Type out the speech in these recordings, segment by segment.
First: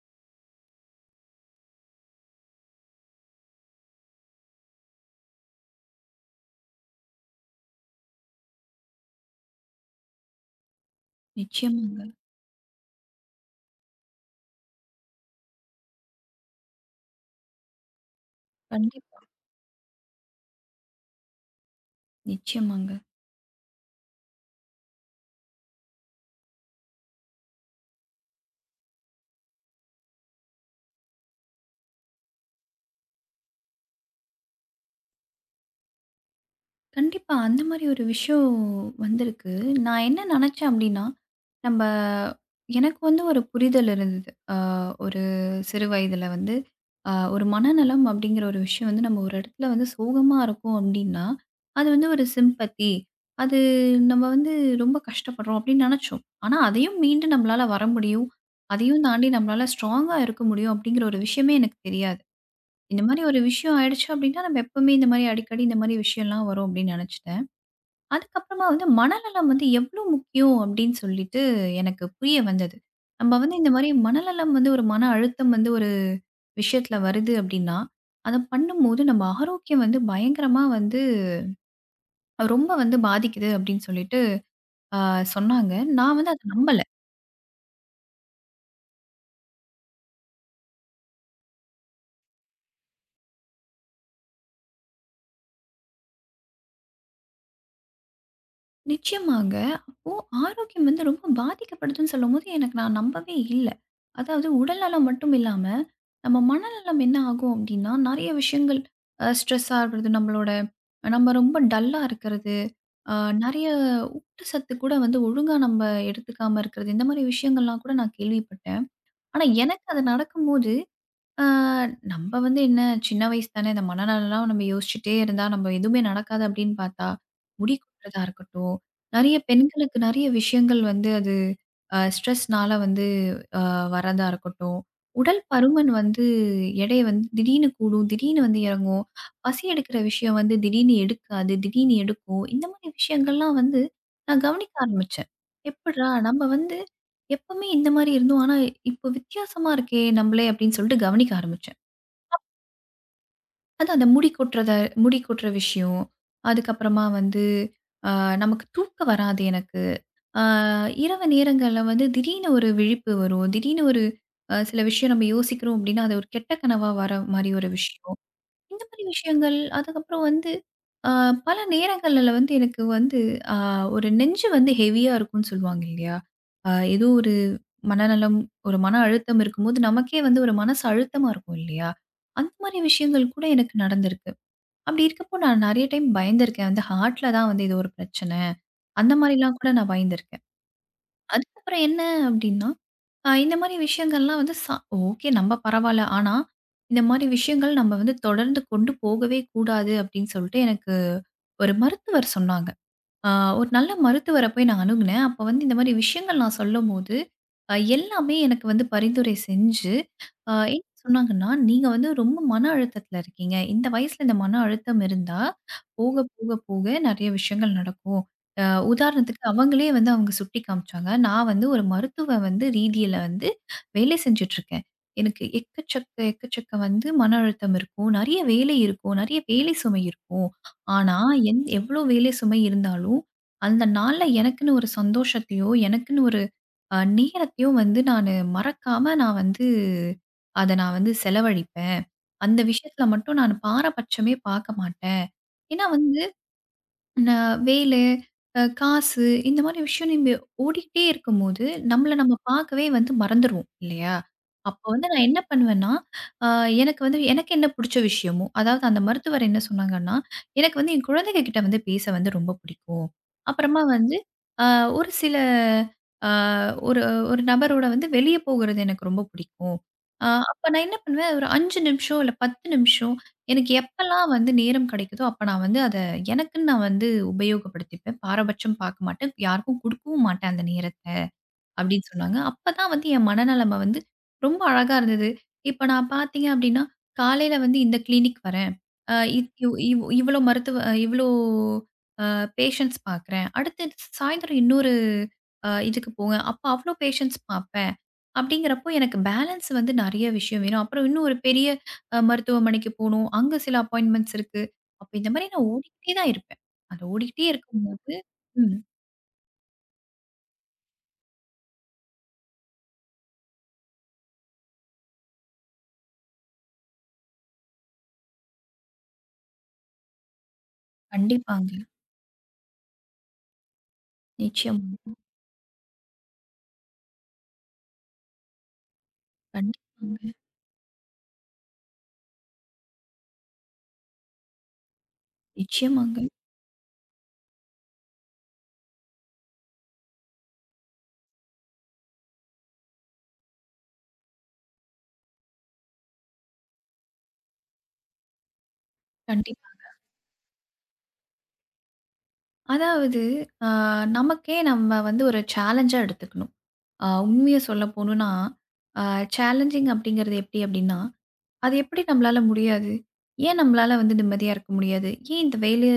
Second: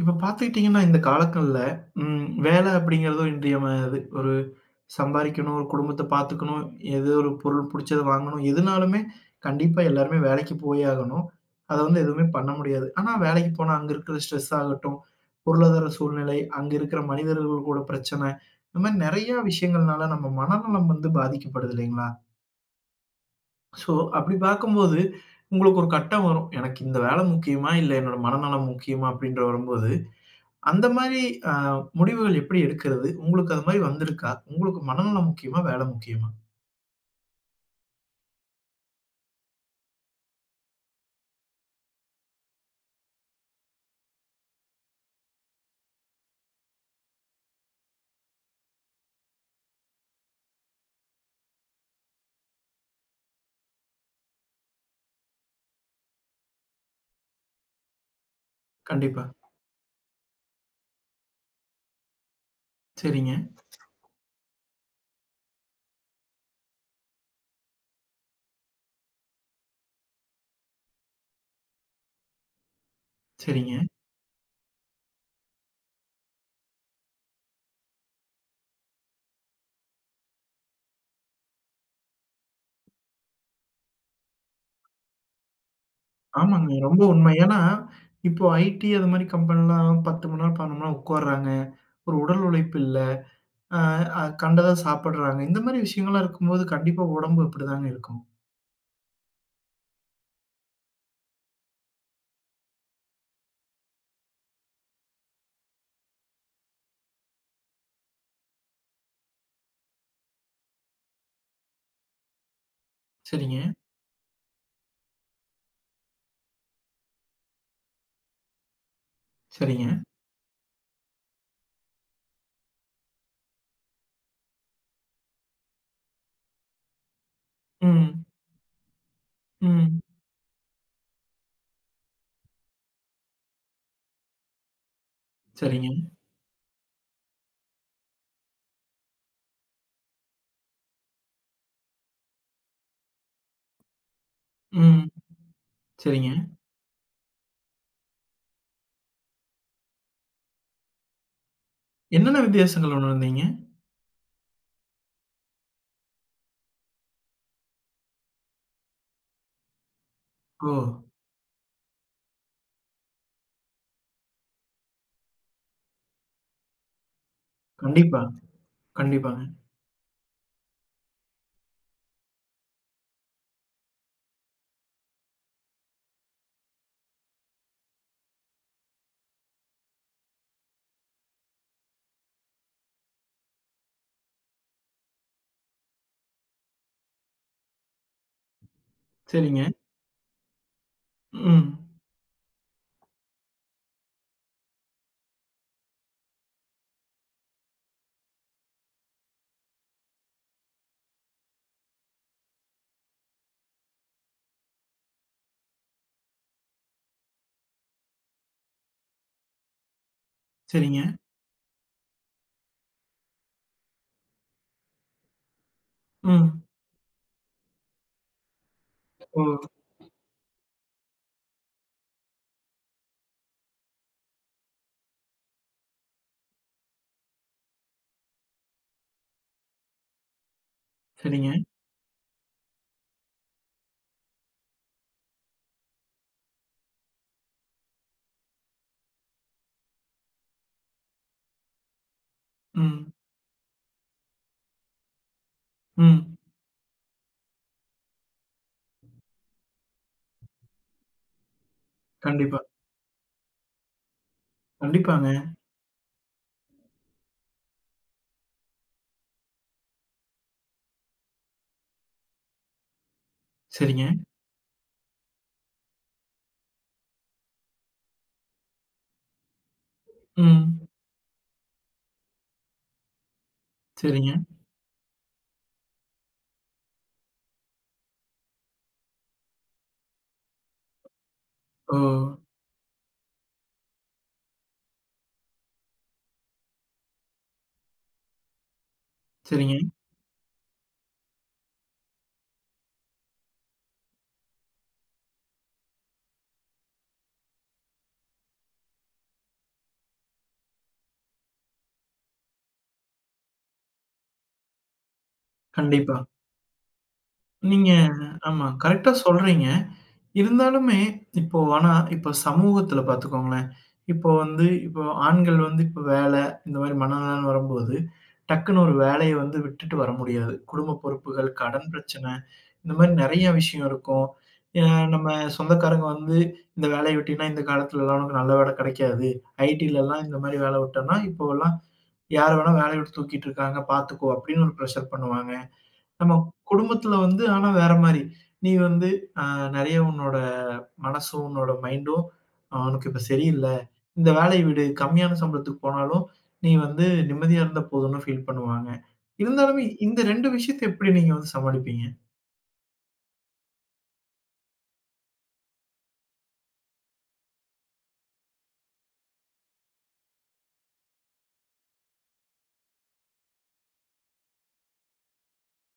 இப்ப பார்த்துக்கிட்டீங்கன்னா, இந்த காலங்கள்ல வேலை அப்படிங்கிறதும் இன்றியமையாது. ஒரு சம்பாரிக்கணும், ஒரு குடும்பத்த பார்த்துக்கணும், ஏதோ ஒரு பொருள் புடிச்சத வாங்கணும், எதுனாலுமே கண்டிப்பா எல்லாருமே வேலைக்கு போயே ஆகணும். அத நிச்சயமாங்க. வந்து எதுவுமே பண்ண முடியாது. ஆனா வேலைக்கு போனா அங்க இருக்கிற ஸ்ட்ரெஸ் ஆகட்டும், பொருளாதார சூழ்நிலை, அங்க இருக்கிற மனிதர்கள் கூட பிரச்சனை, இந்த மாரி கண்டிப்பா, நெறையா விஷயங்கள்னால நம்ம மனநலம் வந்து பாதிக்கப்படுது இல்லைங்களா? நிச்சயமாங்க. ஸோ அப்படி பார்க்கும்போது உங்களுக்கு ஒரு கட்டம் வரும். எனக்கு இந்த வேலை முக்கியமா? இல்ல என்னோட மனநலம் முக்கியமா? அப்படின்ற வரும்போது அந்த மாரி அ முடிவுகள் எப்படி எடுக்கிறது? உங்களுக்கு அது மாரி வந்திருக்கா? உங்களுக்கு மனநலம் முக்கியமா? வேலை முக்கியமா? கண்டிப்பா அந்த மாரி ஒரு விஷயம் வந்திருக்கு. நான் என்ன நெனச்சேன் அப்டின்னா, நம்ப எனக்கு வந்து ஒரு புரிதல் இருந்தது. ஒரு சிறு வயதில வந்து ஒரு மனநலம் அப்டிங்கிற ஒரு விஷயம் வந்து நம்ம ஒரு இடத்துல வந்து சோகமா இருக்கோம் அப்டின்னா, அது வந்து ஒரு சிம்பத்தி. அது நம்ம வந்து ரொம்ப கஷ்டப்படுறோம் அப்டின்னு நெனச்சோம். ஆனா அதையும் மீண்டு நம்மளால வர முடியும். அதையும் கண்டிப்பா. தாண்டி நம்மளால ஸ்ட்ராங்கா இருக்க முடியும் அப்டிங்கிற ஒரு விஷயமே எனக்கு தெரியாது. இந்த மாரி சரிங்க, ஒரு விஷயம் ஆயிடுச்சு அப்டின்னா, நம்ம எப்பவுமே இந்த மாரி அடிக்கடி இந்த மாரி விஷயம்லாம் வரும் அப்டின்னு நெனச்சுட்டேன். அதுக்கப்புறமா வந்து மனநலம் வந்து எவ்ளோ முக்கியம் அப்டின்னு சொல்லிட்டு எனக்கு புரிய வந்தது. நம்ம வந்து இந்த சரிங்க. மாரி மனநலம் வந்து ஒரு மன அழுத்தம் வந்து ஒரு விஷயத்துல வருது அப்டின்னா, அத பண்ணும்போது நம்ம ஆரோக்கியம் வந்து பயங்கரமா வந்து ரொம்ப வந்து பாதிக்குது அப்டின்னு சொல்லிட்டு ஆ சொன்னாங்க. நான் வந்து அத ஆமாங்க. நம்பல. ரொம்ப உண்மை. ஏன்னா, இப்போ ஐடி அது மாரி கம்பெனிலாம் 10 மணி நேரம், 12 மணி நேரம் உட்கார்றாங்க. ஒரு உடல் உழைப்பு இல்ல. அ அ கண்டத சாப்பிடுறாங்க. இந்த மாரி விஷயங்கள்லாம் இருக்கும்போது, கண்டிப்பா உடம்பு அப்படிதாங்க இருக்கும். நிச்சயமாங்க. அப்போ ஆரோக்கியம் வந்து ரொம்ப பாதிக்கப்படுதுன்னு சொல்லும்போது, எனக்கு நான் நம்பவே இல்ல. அதாவது உடல்நலம் மட்டும் இல்லாம, நம்ம மனநலம் என்ன ஆகும் அப்டின்னா, நெறைய விஷயங்கள் ஸ்ட்ரெஸ்ஸா இருக்கிறது, நம்மளோட நம்ம ரொம்ப டல்லா இருக்கிறது, அ சரிங்க, நெறைய ஊட்டச்சத்து கூட வந்து ஒழுங்கா நம்ம எடுத்துக்காம இருக்கிறது, இந்த மாரி விஷயங்கள்லாம் கூட நான் கேள்விப்பட்டேன். ஆனா எனக்கு சரிங்க. அது நடக்கும்போது ஆ, நம்ம வந்து என்ன சின்ன வயசு தானே! இந்த மனநலம்லாம் நம்ம யோசிச்சுட்டே இருந்தா, நம்ம எதுவுமே நடக்காது அப்படின்னு பார்த்தா, முடி கொட்டுறதா ம், இருக்கட்டும், நெறைய பெண்களுக்கு ம். நெறைய விஷயங்கள் வந்து அது ஸ்ட்ரெஸ்னால வந்து அ வரதா இருக்கட்டும். உடல் சரிங்க, பருமன் வந்து எடை வந்து திடீர்னு கூடும், திடீர்னு வந்து இறங்கும். பசி எடுக்கிற விஷயம் வந்து திடீர்னு எடுக்காது, திடீர்னு எடுக்கும். இந்த மாரி விஷயங்கள்லாம் வந்து நான் கவனிக்க ம். ஆரம்பிச்சேன். எப்புட்றா! சரிங்க. நம்ம வந்து எப்பவுமே இந்த மாரி இருந்தோம். ஆனா, இப்போ வித்தியாசமா இருக்கே நம்மளே அப்படின்னு சொல்லிட்டு கவனிக்க ஆரம்பிச்சேன். என்னென்ன வித்தியாசங்கள் உணர்ந்தீங்க? அதான் அந்த முடி கொட்டுற விஷயம். அதுக்கப்புறமா வந்து அ நமக்கு தூக்கம் வராது எனக்கு. அ ஓ! இரவு நேரங்கள்ல வந்து திடீர்னு ஒரு விழிப்பு வரும். திடீர்னு ஒரு சில விஷயம் நம்ம யோசிக்கிறோம் அப்படின்னா, அது ஒரு கெட்ட கனவா வர மாரி ஒரு விஷயம். கண்டிப்பா, இந்த மாதிரி கண்டிப்பாங்க. விஷயங்கள். அதுக்கப்புறம் வந்து அ பல நேரங்கள்ல வந்து எனக்கு வந்து அ ஒரு நெஞ்சு வந்து ஹெவியா இருக்கும்ன்னு சொல்லுவாங்க இல்லையா? ஏதோ ஒரு மனநலம், ஒரு மன அழுத்தம் இருக்கும்போது நமக்கே வந்து ஒரு மனசு அழுத்தமா இருக்கும் இல்லையா? அந்த மாதிரி விஷயங்கள் கூட எனக்கு நடந்திருக்கு. அப்படி இருக்கப்போ நான் நெறைய டைம் பயந்திருக்கேன். வந்து ஹார்ட்ல தான் வந்து ஏதோ ஒரு பிரச்சனை. அந்த மாதிரிலாம் சரிங்க, கூட நான் பயந்திருக்கேன். ம். அதுக்கப்புறம் என்ன அப்படின்னா இந்த மாரி விஷயங்கள்லாம் வந்து ஓகே நம்ம பரவால்ல. ஆனா, இந்த மாரி விஷயங்கள் நம்ம வந்து தொடர்ந்து கொண்டு போகவே கூடாது அப்படின்னு சொல்லிட்டு எனக்கு ஒரு மருத்துவர் சொன்னாங்க. ஆ, ஒரு நல்ல மருத்துவர போய் நான் அணுகுனேன். அப்ப வந்து இந்த மாரி விஷயங்கள் நான் சொல்லும்போது, எல்லாமே எனக்கு வந்து பரிந்துரை செஞ்சு, என்ன சரிங்க. சொன்னாங்கன்னா, "நீங்க வந்து ரொம்ப மன அழுத்தத்துல இருக்கீங்க. இந்த வயசுல இந்த மன அழுத்தம் இருந்தா, போக, போக, ம். போக நெறைய விஷயங்கள் நடக்கும்." அ ஓ! உதாரணத்துக்கு அவங்களே வந்து அவங்க சுட்டி காமிச்சாங்க. நான் வந்து ஒரு மருத்துவ வந்து ரீதியில வந்து வேலை செஞ்சுட்டுருக்கேன். எனக்கு எக்கச்சக்க, எக்கச்சக்க வந்து மன அழுத்தம் இருக்கும். நெறைய வேலை இருக்கும். நெறைய வேலை சுமை இருக்கும். ஆனா, சரிங்க. என் எவ்ளோ வேலை சுமை இருந்தாலும், அந்த நாள்ல எனக்குன்னு ஒரு சந்தோஷத்தையோ, எனக்குன்னு ஒரு நேரத்தையோ வந்து நானு மறக்காம நான் வந்து அத நான் வந்து செலவழிப்பேன். அந்த விஷயத்துல ம், மட்டும் நான் பாரபட்சமே பார்க்க மாட்டேன். ஏன்னா வந்து ம். நான் வேலை, காசு இந்த மாரி விஷயம் நம்ம ஓடிக்கிட்டே இருக்கும்போது, நம்மள நம்ம கண்டிப்பா, பார்க்கவே வந்து மறந்துருவோம் இல்லையா? அப்போ வந்து நான் கண்டிப்பாங்க. என்ன பண்ணுவேன்னா, அ எனக்கு வந்து எனக்கு என்ன பிடிச்ச விஷயமோ, அதாவது அந்த மருத்துவர் என்ன சொன்னாங்கன்னா, எனக்கு வந்து என் குழந்தைங்க கிட்ட வந்து பேச வந்து ரொம்ப பிடிக்கும். அப்புறமா சரிங்க. வந்து அ ஒரு சில அ ஒரு ஒரு நபரோட வந்து வெளிய போகுறது எனக்கு ரொம்ப பிடிக்கும். அ அப்ப நான் ம். என்ன பண்ணுவேன், ஒரு 5 நிமிஷம் இல்ல 10 நிமிஷம் எனக்கு எப்பல்லாம் சரிங்க. வந்து நேரம் கிடைக்குதோ, அப்ப நான் வந்து அத எனக்குன்னு நான் வந்து உபயோகப்படுத்திப்பேன். பாரபட்சம் பார்க்க மாட்டேன். யாருக்கும் குடுக்கவும் மாட்டேன் அந்த நேரத்த ஓ! அப்டின்னு சொன்னாங்க. அப்பதான் வந்து என் மனநெலைம வந்து ரொம்ப அழகா இருந்தது. இப்ப நான் பார்த்தீங்க அப்டின்னா, காலையில வந்து இந்த கிளினிக் வரேன். அ இத் சரிங்க. இவ் இவ் இவ்ளோ மருத்துவ இவ்ளோ பேஷண்ட்ஸ் பார்க்குறேன். அடுத்து சாயந்தரம் இன்னொரு இதுக்கு போவேன். அப்ப அவ்ளோ பேஷண்ட்ஸ் பார்ப்பேன். அப்படிங்கிறப்போ எனக்கு பேலன்ஸ் வந்து நெறைய விஷயம் வேணும். அப்புறம் இன்னும் ஒரு பெரிய மருத்துவமனைக்கு போணும். அங்க சில அப்பாயின்ட்மென்ட்ஸ் இருக்கு. அப்ப இந்த மாரி நான் ஓடிக்கிட்டே கண்டிப்பா. தான் இருப்பேன். அது ஓடிக்கிட்டே நீங்க இருக்கும்போது ஆமா, ம். கரெக்ட்டா சொல்றீங்க. இருந்தாலுமே, இப்போ ஆனா இப்போ சமூகத்துல பாத்துக்கோங்களேன், இப்போ வந்து இப்போ ஆண்கள் வந்து இப்போ வேல, இந்த மாரி மனநலம்ன்னு வரும்போது, டக்குன்னு ஒரு வேலைய வந்து விட்டுட்டு வர முடியாது. குடும்ப பொறுப்புகள், கண்டிப்பாங்க. கடன் பிரச்சனை இந்த மாரி நெறைய விஷயம் இருக்கும். அ நிச்சயமா. நம்ம சொந்தக்காரங்க வந்து இந்த வேலைய விட்டீன்னா, இந்த காலத்துலலாம் உனக்கு நல்ல வேலை கெடைக்காது. ஐடிலலாம் கண்டிப்பாங்க. இந்த மாரி வேலை விட்டோம்னா, இப்போலாம் யார வேணா வேலைய விட்டு தூக்கிட்டு இருக்காங்க பார்த்துக்கோ! அப்படின்னு ஒரு ப்ரெஷர் பண்ணுவாங்க. நிச்சயமாங்க. நம்ம குடும்பத்துல வந்து ஆனா வேற மாரி. நீ வந்து அ நெறைய உன்னோட மனசும், உன்னோட மைண்டும் உனக்கு இப்ப சரியில்ல. இந்த வேலைய விடு. கம்மியான சம்பளத்துக்கு போனாலும், நீ வந்து நிம்மதியா இருந்தா போதும்னு ஃபீல் பண்ணுவாங்க. கண்டிப்பா. இருந்தாலுமே இந்த 2 விஷயத்த எப்படி நீங்க வந்து சமாளிப்பீங்க? அதாவது அ நமக்கே நம்ம வந்து ஒரு சேலஞ்சா எடுத்துக்கணும். உண்மைய சொல்ல போணும்னா, அ சேலஞ்சிங் அப்படிங்கிறது எப்படி அப்படின்னா அது எப்படி நம்மளால முடியாது? ஏன் நம்மளால வந்து நிம்மதியா இருக்க முடியாது? ஏன் இந்த வேலை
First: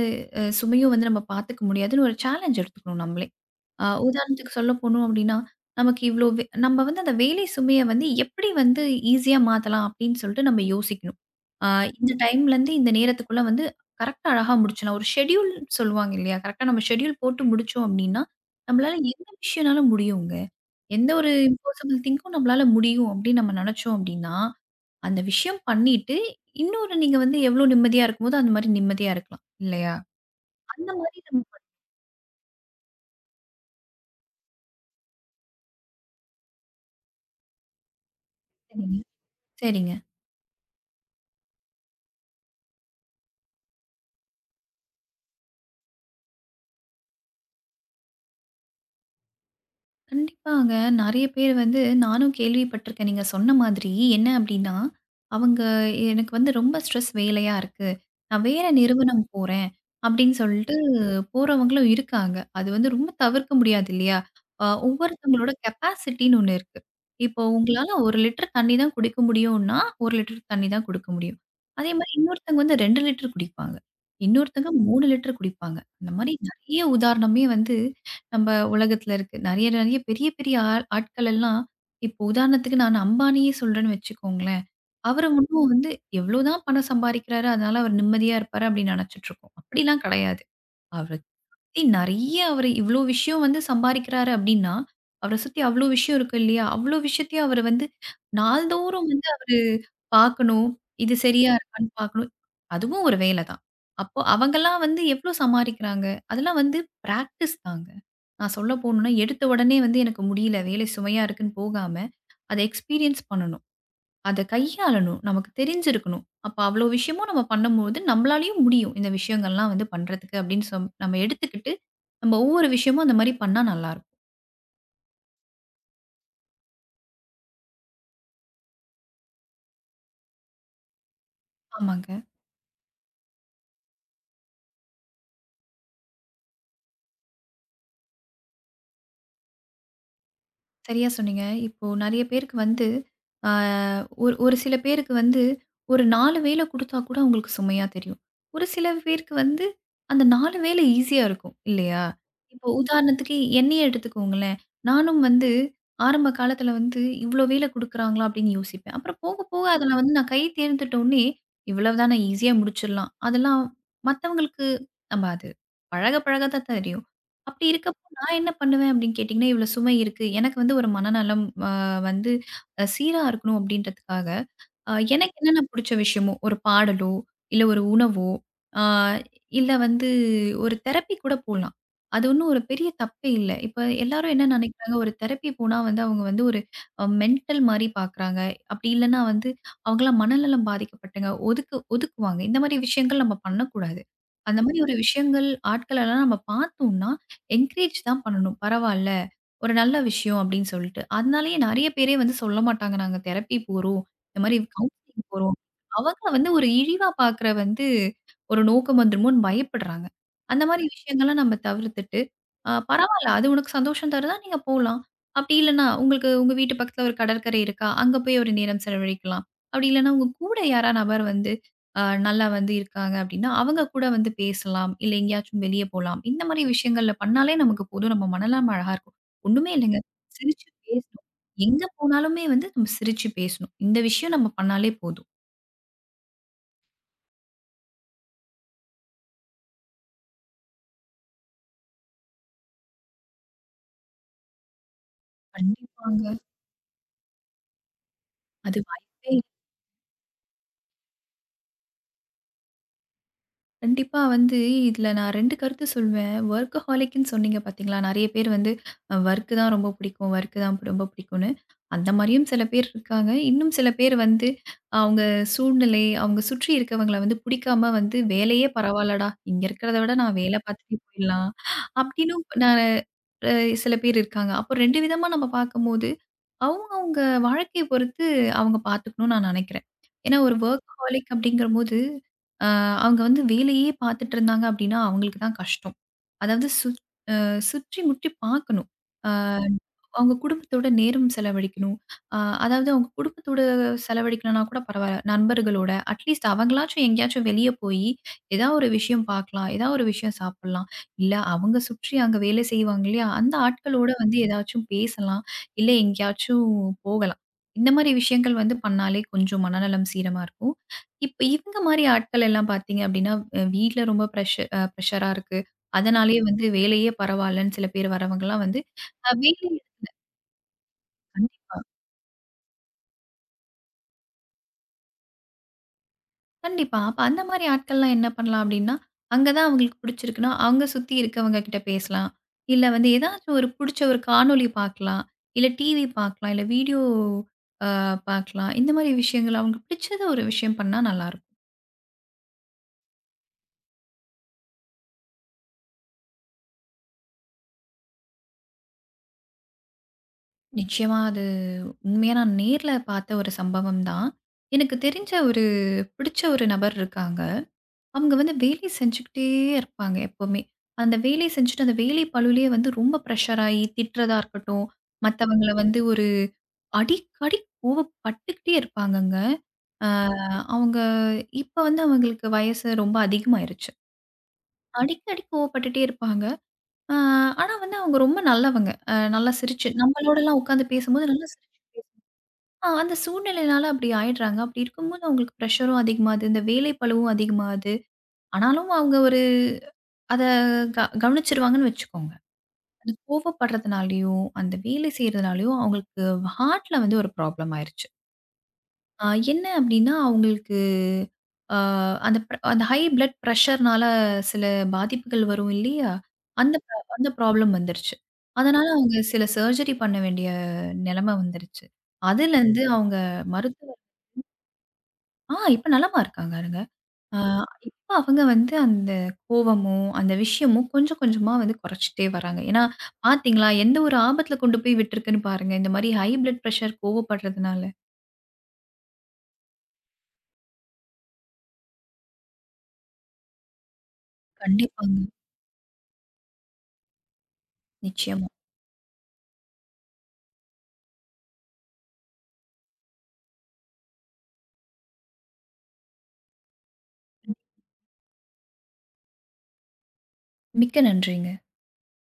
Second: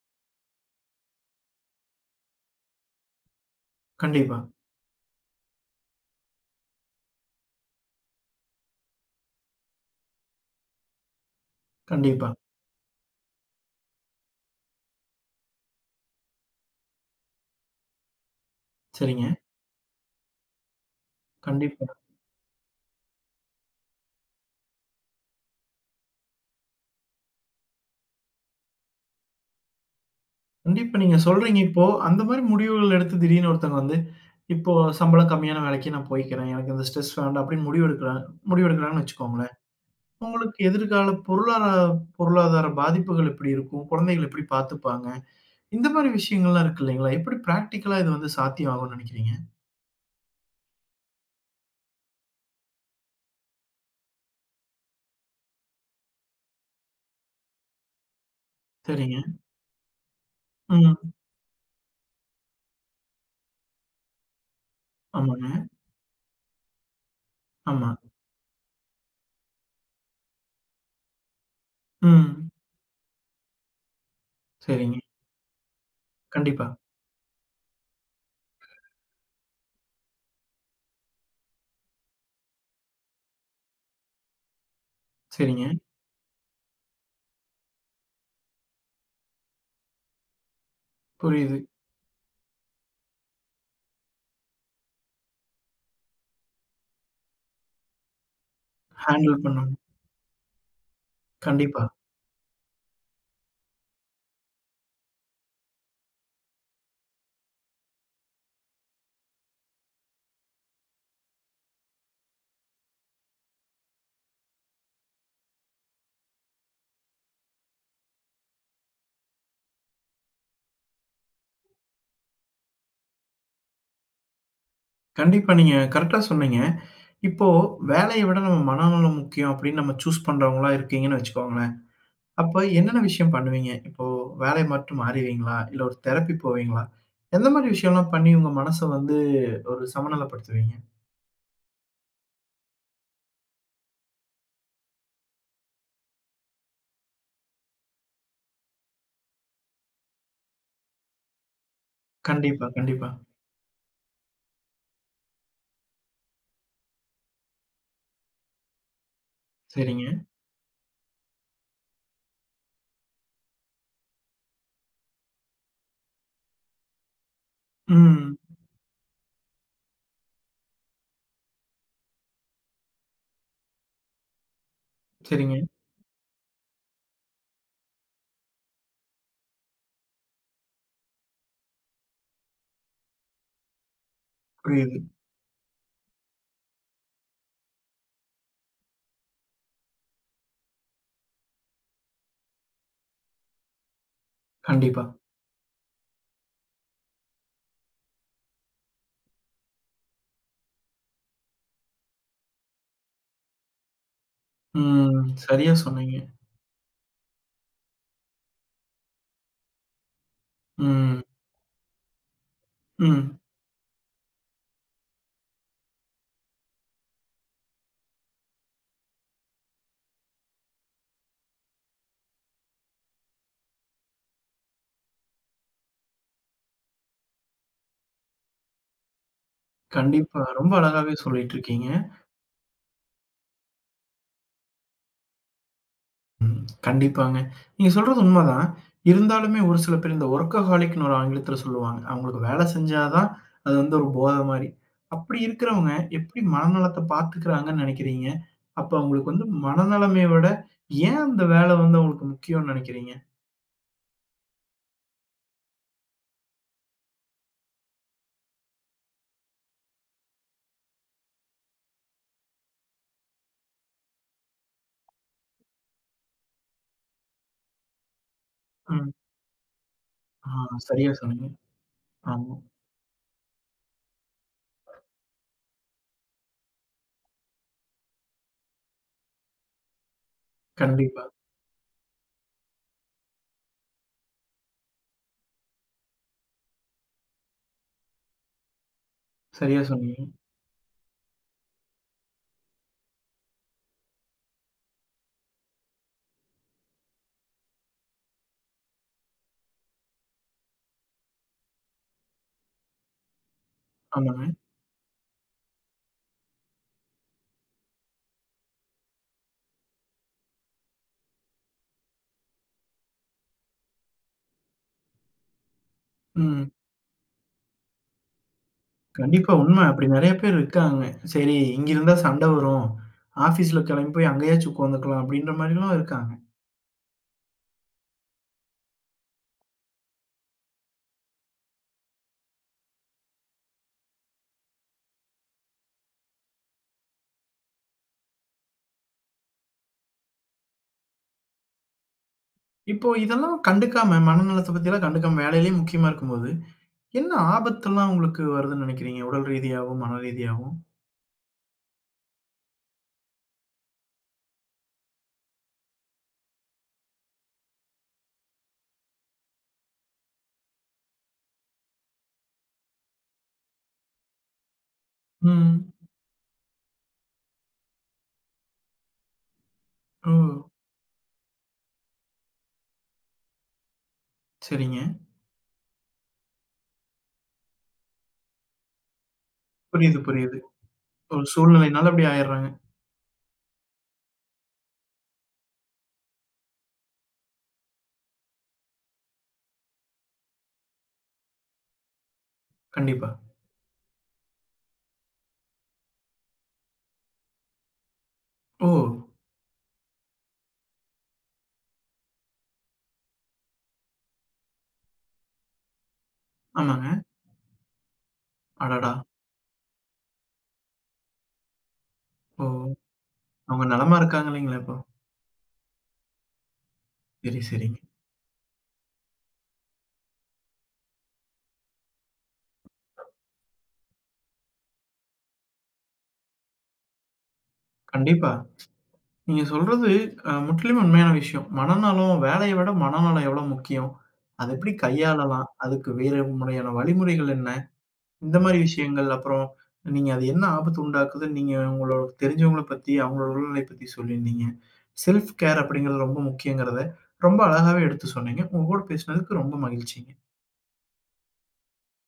சுமையும் வந்து நம்ம பார்த்துக்க முடியாதுன்னு ஒரு சேலஞ்ச் எடுத்துக்கணும் நம்மளே. கண்டிப்பா, உதாரணத்துக்கு சொல்ல போனோம் அப்படின்னா, நமக்கு இவ்ளோ நம்ம வந்து அந்த வேலை சுமைய வந்து எப்படி வந்து ஈஸியா மாத்தலாம் அப்படின்னு சொல்லிட்டு நம்ம யோசிக்கணும். அ இந்த கண்டிப்பா. டைம்லேருந்து இந்த நேரத்துக்குள்ள வந்து கரெக்ட்டா அழகா முடிச்சலாம். ஒரு ஷெட்யூல் சொல்லுவாங்க இல்லையா? கரெக்ட்டா நம்ம ஷெட்யூல் போட்டு முடிச்சோம் அப்படின்னா, நம்மளால சரிங்க. எந்த விஷயம்னாலும் முடியுங்க. எந்த ஒரு கண்டிப்பா. இம்பாசிபிள் திங்க்கும் நம்மளால முடியும் அப்படின்னு நம்ம நினைச்சோம் அப்படின்னா அந்த விஷயம் பண்ணிட்டு, இன்னொரு நீங்க வந்து எவ்ளோ நிம்மதியா இருக்கும்போதோ, அந்த மாரி நிம்மதியா இருக்கலாம். இல்லையா? அந்த கண்டிப்பா நீங்க மாரி நம்ம சொல்றீங்க இப்போ, அந்த மாரி முடிவுகள் எடுத்து திடீர்னு ஒருத்தங்க வந்து, இப்போ சம்பளம் கம்மியான வேலைக்கு நான் போய்க்கிறேன். எனக்கு இந்த ஸ்ட்ரெஸ் வேண்டாம் அப்படின்னு முடிவு பண்ணுங்க. எடுக்கிறாங்கன்னு வச்சுக்கோங்களேன். சரிங்க. உங்களுக்கு எதிர்கால பொருளாதார பொருளாதார பாதிப்புகள் எப்படி இருக்கும்? குழந்தைகள் எப்படி பார்த்துப்பாங்க? இந்த மாரி விஷயங்கள்லாம் இருக்கு இல்லைங்களா? எப்படி பிராக்டிகலா இது வந்து சாத்தியம் ஆகும்ன்னு நினைக்கிறீங்க? கண்டிப்பாங்க. நெறைய பேர் வந்து நானும் கேள்விப்பட்டுருக்கேன். நீங்க சொன்ன மாதிரி. என்ன அப்டின்னா, அவங்க எனக்கு வந்து ரொம்ப ஸ்ட்ரெஸ் வேலையா இருக்கு. நான் வேற சரிங்க. நிறுவனம் போறேன் அப்டின்னு சொல்லிட்டு ம். போறவங்களும் இருக்காங்க. அது வந்து ரொம்ப தவிர்க்க முடியாது இல்லையா? ஆமாங்க. ஒவ்வொருத்தவங்களோட கெப்பாசிட்டின்னு ஒண்ணு இருக்கு. இப்போ ஆமா. உங்களால 1 லிட்டர் தண்ணி தான் குடிக்க முடியும்னா, 1 லிட்டர் தண்ணி தான் குடுக்க முடியும். அதே மாரி ம். இன்னொருத்தவங்க வந்து 2 லிட்டர் குடிப்பாங்க. இன்னொருத்தங்க சரிங்க. 3 லிட்டர் குடிப்பாங்க. அந்த மாரி கண்டிப்பா. நெறைய உதாரணமே வந்து நம்ம உலகத்துல இருக்கு. நெறைய நெறைய பெரிய பெரிய ஆள் ஆட்கள் எல்லாம் இப்போ உதாரணத்துக்கு நான் அம்பானியே சொல்றேன்னு வச்சுக்கோங்களேன். அவர சரிங்க. இன்னும் வந்து எவ்வளோ தான் பணம் சம்பாரிக்கிறாரு, அதனால அவர் நிம்மதியா இருப்பாரு அப்படின்னு நெனைச்சுட்டு இருக்கோம். அப்படிலாம் கெடையாது. அவரு புரியுது. ஏய் நெறைய அவரு இவ்ளோ விஷயம் வந்து சம்பாரிக்கிறாரு அப்டின்னா, அவர சுத்தி அவ்ளோ விஷயம் இருக்கு இல்லையா? அவ்ளோ விஷயத்தையும் அவரு வந்து நாள்தோறும் வந்து ஹேண்டில் அவரு பண்ணணும். பார்க்கணும். இது சரியா கண்டிப்பா. இருக்கான்னு பார்க்கணும். அதுவும் ஒரு வேல தான். அப்போ அவங்கலாம் வந்து எவ்ளோ சமாரிக்கிறாங்க? அதெல்லாம் வந்து பிராக்டிஸ் தாங்க. நான் சொல்ல போணும்னா, எடுத்த உடனே வந்து எனக்கு முடியல, வேலை சுமையா இருக்குன்னு போகாம, அத எக்ஸ்பீரியன்ஸ் பண்ணணும். அத கையாளணும். நமக்கு தெரிஞ்சிருக்கணும். அப்ப அவ்ளோ விஷயமும் நம்ம பண்ணும்போது, நம்மளாலயும் முடியும். இந்த விஷயங்கள்லாம் வந்து பண்றதுக்கு அப்டின்னு நம்ம எடுத்துக்கிட்டு நம்ம ஒவ்வொரு விஷயமும் அந்த மாரி பண்ணா நல்லாயிருக்கும். கண்டிப்பா. நீங்க கரெக்ட்டா சொன்னீங்க. இப்போ வேலைய விட நம்ம மனநலம் முக்கியம் அப்படின்னு நம்ம சூஸ் பண்றவங்களா இருக்கீங்கன்னு வச்சுக்கோங்களேன். ஆமாங்க. அப்ப என்னென்ன விஷயம் பண்ணுவீங்க? இப்போ வேலை மட்டும் மாறுவீங்களா? இல்ல ஒரு தெரப்பி போவீங்களா? எந்த மாரி விஷயம்லாம் பண்ணி உங்க மனச வந்து ஒரு சமநிலைப்படுத்துவீங்க? சரியா சொன்னீங்க. இப்போ நெறைய பேருக்கு வந்து ஆ ஒரு ஒரு சில பேருக்கு வந்து ஒரு 4 வேலை குடுத்தா கூட அவங்களுக்கு சுமையா தெரியும். ஒரு சில பேருக்கு வந்து அந்த 4 வேலை ஈஸியா இருக்கும் இல்லையா? கண்டிப்பா, இப்போ கண்டிப்பா. உதாரணத்துக்கு என்னையே எடுத்துக்கோங்களேன். நானும் வந்து ஆரம்ப காலத்தில வந்து இவ்ளோ வேலை குடுக்குறாங்களா அப்படின்னு யோசிப்பேன். அப்புறம் போக போக அதில சரிங்க. வந்து நான் கை தேர்ந்துட்டோனே இவ்வளவு தான ஈஸியா முடிச்சிடலாம். அதெல்லாம் மத்தவங்களுக்கு நம்ம அது பழக பழக தான் தெரியும். அப்படி இருக்க ம். நான் என்ன பண்ணுவேன் அப்படின்னு கேட்டீங்கன்னா, இவ்வளோ சுமை இருக்கு. எனக்கு வந்து ஒரு மனநலம் வந்து சீரா இருக்கணும் அப்படின்றதுக்காக, எனக்கு சரிங்க. என்னென்ன புடிச்ச விஷயமோ, ஒரு பாடலோ, இல்ல ஒரு உணவோ, ஆ இல்ல வந்து ஒரு தெரப்பி கூட போலாம். அது ஒண்ணும் ஒரு பெரிய தப்பே இல்ல. இப்ப எல்லாரும் என்ன நெனைக்கிறாங்க, புரியுது. ஒரு தெரப்பி போனா வந்து அவங்க வந்து ஒரு மென்டல் மாரி பார்க்குறாங்க. அப்படி இல்லன்னா வந்து அவங்கலாம் மனநலம் பாதிக்கப்பட்டங்க ஒதுக்குவாங்க. இந்த மாரி விஷயங்கள் நம்ம பண்ணக்கூடாது. அந்த மாரி ஒரு கண்டிப்பா. விஷயங்கள் ஆட்களெல்லாம் நம்ம பார்த்தோம்னா, என்கரேஜ் தான் பண்ணணும். பரவால்ல. ஒரு நல்ல விஷயம் அப்படின்னு சொல்லிட்டு. அதனாலேயே நெறைய பேரே வந்து சொல்ல மாட்டாங்க. நாங்க தெரப்பி போறோம். இந்த மாரி ம். கவுன்சிலிங் போறோம். சரியா சொன்னீங்க. அவங்க வந்து ஒரு இழிவா பார்க்குற வந்து ஒரு நோக்கம் வந்துருமோன்னு பயப்படுறாங்க. அந்த மாரி ம். விஷயங்கள்லாம் நம்ம தவிர்த்துட்டு, பரவால்ல ம். அது உனக்கு சந்தோஷம் தருதா நீங்க போலாம். அப்படி இல்லன்னா உங்களுக்கு உங்க வீட்டு பக்கத்துல ஒரு கடற்கரை இருக்கா? அங்க போய் ஒரு நேரம் செலவழிக்கலாம். அப்படி இல்லன்னா உங்க கூட யாரா நபர் வந்து நல்லா வந்து இருக்காங்க அப்படின்னா, அவங்க கூட வந்து பேசலாம். இல்ல எங்கேயாச்சும் வெளிய போலாம். இந்த மாரி விஷயங்கள்ல பண்ணாலே நமக்கு போதும். நம்ம மனநலம் அழகா இருக்கும். ஒண்ணுமே இல்லங்க. கண்டிப்பா. சிரிச்சு ரொம்ப அழகாவே பேசணும். சொல்லிட்டு எங்க இருக்கீங்க. போனாலுமே வந்து நம்ம சிரிச்சு பேசணும். இந்த விஷயம் நம்ம பண்ணாலே போதும். கண்டிப்பாங்க. நீங்க சொல்றது உண்மதான். இருந்தாலுமே ஒரு சில பேர் இந்த வொர்க்கஹாலிக்ன்னு ஒரு ஆங்கிலத்தில சொல்லுவாங்க. அவங்களுக்கு வேல செஞ்சா தான் அது வந்து ஒரு போத மாரி. அப்படி இருக்கிறவங்க கண்டிப்பாங்க. எப்படி மனநலத்த பார்த்துக்கிறாங்கன்னு நினைக்கிறீங்க? அது அப்ப அவங்களுக்கு வாய்ப்பே வந்து மனநலமே விட ஏன் அந்த வேல வந்து அவங்களுக்கு முக்கியம்ன்னு நினைக்கிறீங்க? கண்டிப்பா வந்து, இதுல நான் 2 கருத்து சொல்வேன். வொர்க்கஹாலிக்ன்னு சொன்னீங்க பாத்தீங்களா? நெறைய பேர் வந்து வொர்க் தான் ரொம்ப பிடிக்கும், வொர்க் தான் ரொம்ப பிடிக்கும்னு. அந்த மாரியும் சில பேர் இருக்காங்க. இன்னும் சில பேர் வந்து அவங்க சூழ்நிலை, அவங்க சுற்றி இருக்கவங்கள வந்து பிடிக்காம வந்து வேலையே ம். பரவால்லடா! இங்க இருக்கிறத விட நான் வேல ஆ, பாத்துட்டே சரியா சொன்னீங்க. போயிடலாம். அப்டின்னும் ஆமா. நான் அ சில பேர் இருக்காங்க. அப்போ 2 விதமா நம்ம பாக்கும்போது, அவங்க அவங்க வாழ்க்கைய பொறுத்து அவங்க பாத்துக்கணும்னு நான் நெனைக்கிறேன். ஏன்னா ஒரு கண்டிப்பா. வொர்க்கஹாலிக் அப்டிங்கிறபோது, அ அவங்க வந்து வேலையே பார்த்துட்டு இருந்தாங்க அப்படின்னா, அவங்களுக்கு தான் கஷ்டம். அதாவது சுற்றி முற்றி பார்க்கணும். சரியா சொன்னீங்க. அவங்க குடும்பத்தோட நேரம் செலவழிக்கணும். அ அதாவது அவங்க குடும்பத்தோட செலவழிக்கலனா கூட பரவால்ல. நண்பர்களோட அட்லீஸ்ட் அவங்களாச்சும் எங்கேயாச்சும் வெளிய போயி, ஏதா ஒரு விஷயம் பார்க்கலாம். ஏதா ஒரு விஷயம் சாப்பிடலாம். இல்ல அவங்க சுற்றி அங்க வேலை செய்வாங்க இல்லையா? அந்த ஆட்களோட வந்து ஆமாங்க. ஏதாச்சும் பேசலாம். இல்ல எங்கேயாச்சும் போகலாம். இந்த மாரி விஷயங்கள் வந்து பண்ணாலே கொஞ்சம் மனநலம் சீரமா இருக்கும். இப்ப இவங்க மாரி ஆட்கள் எல்லாம் பார்த்தீங்க அப்படின்னா, வீட்ல ரொம்ப பிரஷர் பிரஷரா இருக்கு. அதனாலேயே வந்து ம். வேலையே பரவால்லன்னு சில பேர் வரவங்கலாம் வந்து, கண்டிப்பா வேலை உண்ம. அப்படி நெறைய பேர் இருக்காங்க. சரி, கண்டிப்பா, இங்க இருந்தா சண்ட வரும். ஆஃபீஸ்ல கெளம்பி போய் அங்கேயாச்சும் உட்காந்துக்கலாம் அப்படின்ற மாரிலாம் இருக்காங்க. கண்டிப்பா. அப்ப அந்த மாரி ஆட்கள்லாம் என்ன பண்ணலாம் அப்டின்னா, அங்க தான் அவங்களுக்கு புடிச்சிருக்குன்னா, அவங்க சுத்தி இருக்கவங்க கிட்ட பேசலாம். இல்ல வந்து ஏதாச்சும் ஒரு புடிச்ச ஒரு காணொளி பார்க்கலாம். இல்ல டிவி பார்க்கலாம். இல்ல வீடியோ பார்க்கலாம். இந்த மாரி விஷயங்கள் அவங்களுக்கு பிடிச்சத ஒரு விஷயம் பண்ணா நல்லாருக்கும். இப்போ இதெல்லாம் கண்டுக்காம, மனநலத்த பத்திலாம் கண்டுக்காம வேலையிலே முக்கியமா இருக்கும்போது, என்ன ஆபத்தெல்லாம் உங்களுக்கு வருதுன்னு நினைக்கிறீங்க? உடல் ரீதியாவும், மன ரீதியாவும்? நிச்சயமா அது உண்மையா நான் நேர்ல பார்த்த ஒரு சம்பவம் தான். எனக்கு தெரிஞ்ச ஒரு பிடிச்ச ஒரு நபர் இருக்காங்க. அவங்க வந்து வேலை செஞ்சுக்கிட்டே இருப்பாங்க எப்பவுமே. அந்த வேலை செஞ்சுட்டு, அந்த வேலை பளுவிலேயே வந்து ரொம்ப பிரஷர் ஆயி திட்டுறதா இருக்கட்டும், மத்தவங்கள ம். வந்து ஒரு அடிக்கடி கோவப்பட்டுக்கிட்டே இருப்பாங்கங்க. அ ஓ! அவங்க இப்ப வந்து அவங்களுக்கு வயசு ரொம்ப அதிகமாயிருச்சு. சரிங்க. அடிக்கடி கோவப்பட்டுட்டே இருப்பாங்க. அ ஆனா வந்து அவங்க ரொம்ப நல்லவங்க. நல்லா சிரிச்சு புரியுது, புரியுது. நம்மளோடலாம் உட்காந்து பேசும்போது ஒரு நல்லா சிரிச்சு சூழ்நிலையினால அப்படி ஆயிர்றாங்க. அந்த சூழ்நிலையினால அப்படி ஆயிடுறாங்க. அப்படி இருக்கும்போது அவங்களுக்கு பிரஷரும் அதிகமாகுது. இந்த வேலை பளுவும் அதிகமாகுது. ஆனாலும் அவங்க ஒரு அத கவனிச்சிருவாங்கன்னு வச்சுக்கோங்க. அது கண்டிப்பா. கோவப்படுறதுனாலயோ, அந்த வேலை செய்றதுனாலயோ அவங்களுக்கு ஹார்ட்ல வந்து ஒரு ப்ராப்ளம் ஆயிருச்சு. ஓ! அ என்ன அப்டின்னா, அவங்களுக்கு அ அந்த ஹை பிளட் பிரஷர்னால சில பாதிப்புகள் வரும் இல்லையா? ஆமாங்க. அந்த ப்ராப்ளம் வந்துருச்சு. அதனால அடடா! அவங்க சில சர்ஜரி பண்ண வேண்டிய நெலம வந்துருச்சு. ஓ! அதுலருந்து அவங்க அவங்க மருத்துவர் நலமா இருக்காங்க இல்லைங்களா இப்போ? இப்ப நலமா இருக்காங்க. ஆ சரி, சரிங்க. இப்ப அவங்க வந்து அந்த கோவமோ, அந்த விஷயமோ கொஞ்சம் கொஞ்சமா வந்து குறைச்சுட்டே வராங்க. ஏன்னா பார்த்தீங்களா, எந்த ஒரு ஆபத்தில கொண்டு போய் விட்டுருக்குன்னு பாருங்க. இந்த மாரி ஹை பிளட் பிரஷர் கோவப்படுறதுனால. கண்டிப்பா. நீங்க சொல்றது முற்றிலும் உண்மையான விஷயம். மனநலம் வேலைய விட மனநலம் எவ்வளோ முக்கியம்? அத எப்படி கண்டிப்பாங்க. கையாளலாம்? அதுக்கு வேறு முறையான வழிமுறைகள் என்ன? நிச்சயமா. இந்த மாரி விஷயங்கள் அப்புறம் நீங்க அது என்ன ஆபத்து உண்டாக்குதுன்னு நீங்க உங்களோட தெரிஞ்சவங்கள பத்தி, அவங்களோட உடல்நிலை பத்தி சொல்லியிருந்தீங்க. செல்ஃப் கேர் அப்படிங்கிறது ரொம்ப முக்கியங்கிறத ரொம்ப அழகாவே எடுத்து சொன்னீங்க. உங்க கூட பேசினதுக்கு ரொம்ப மகிழ்ச்சி. மிக்க நன்றிங்க.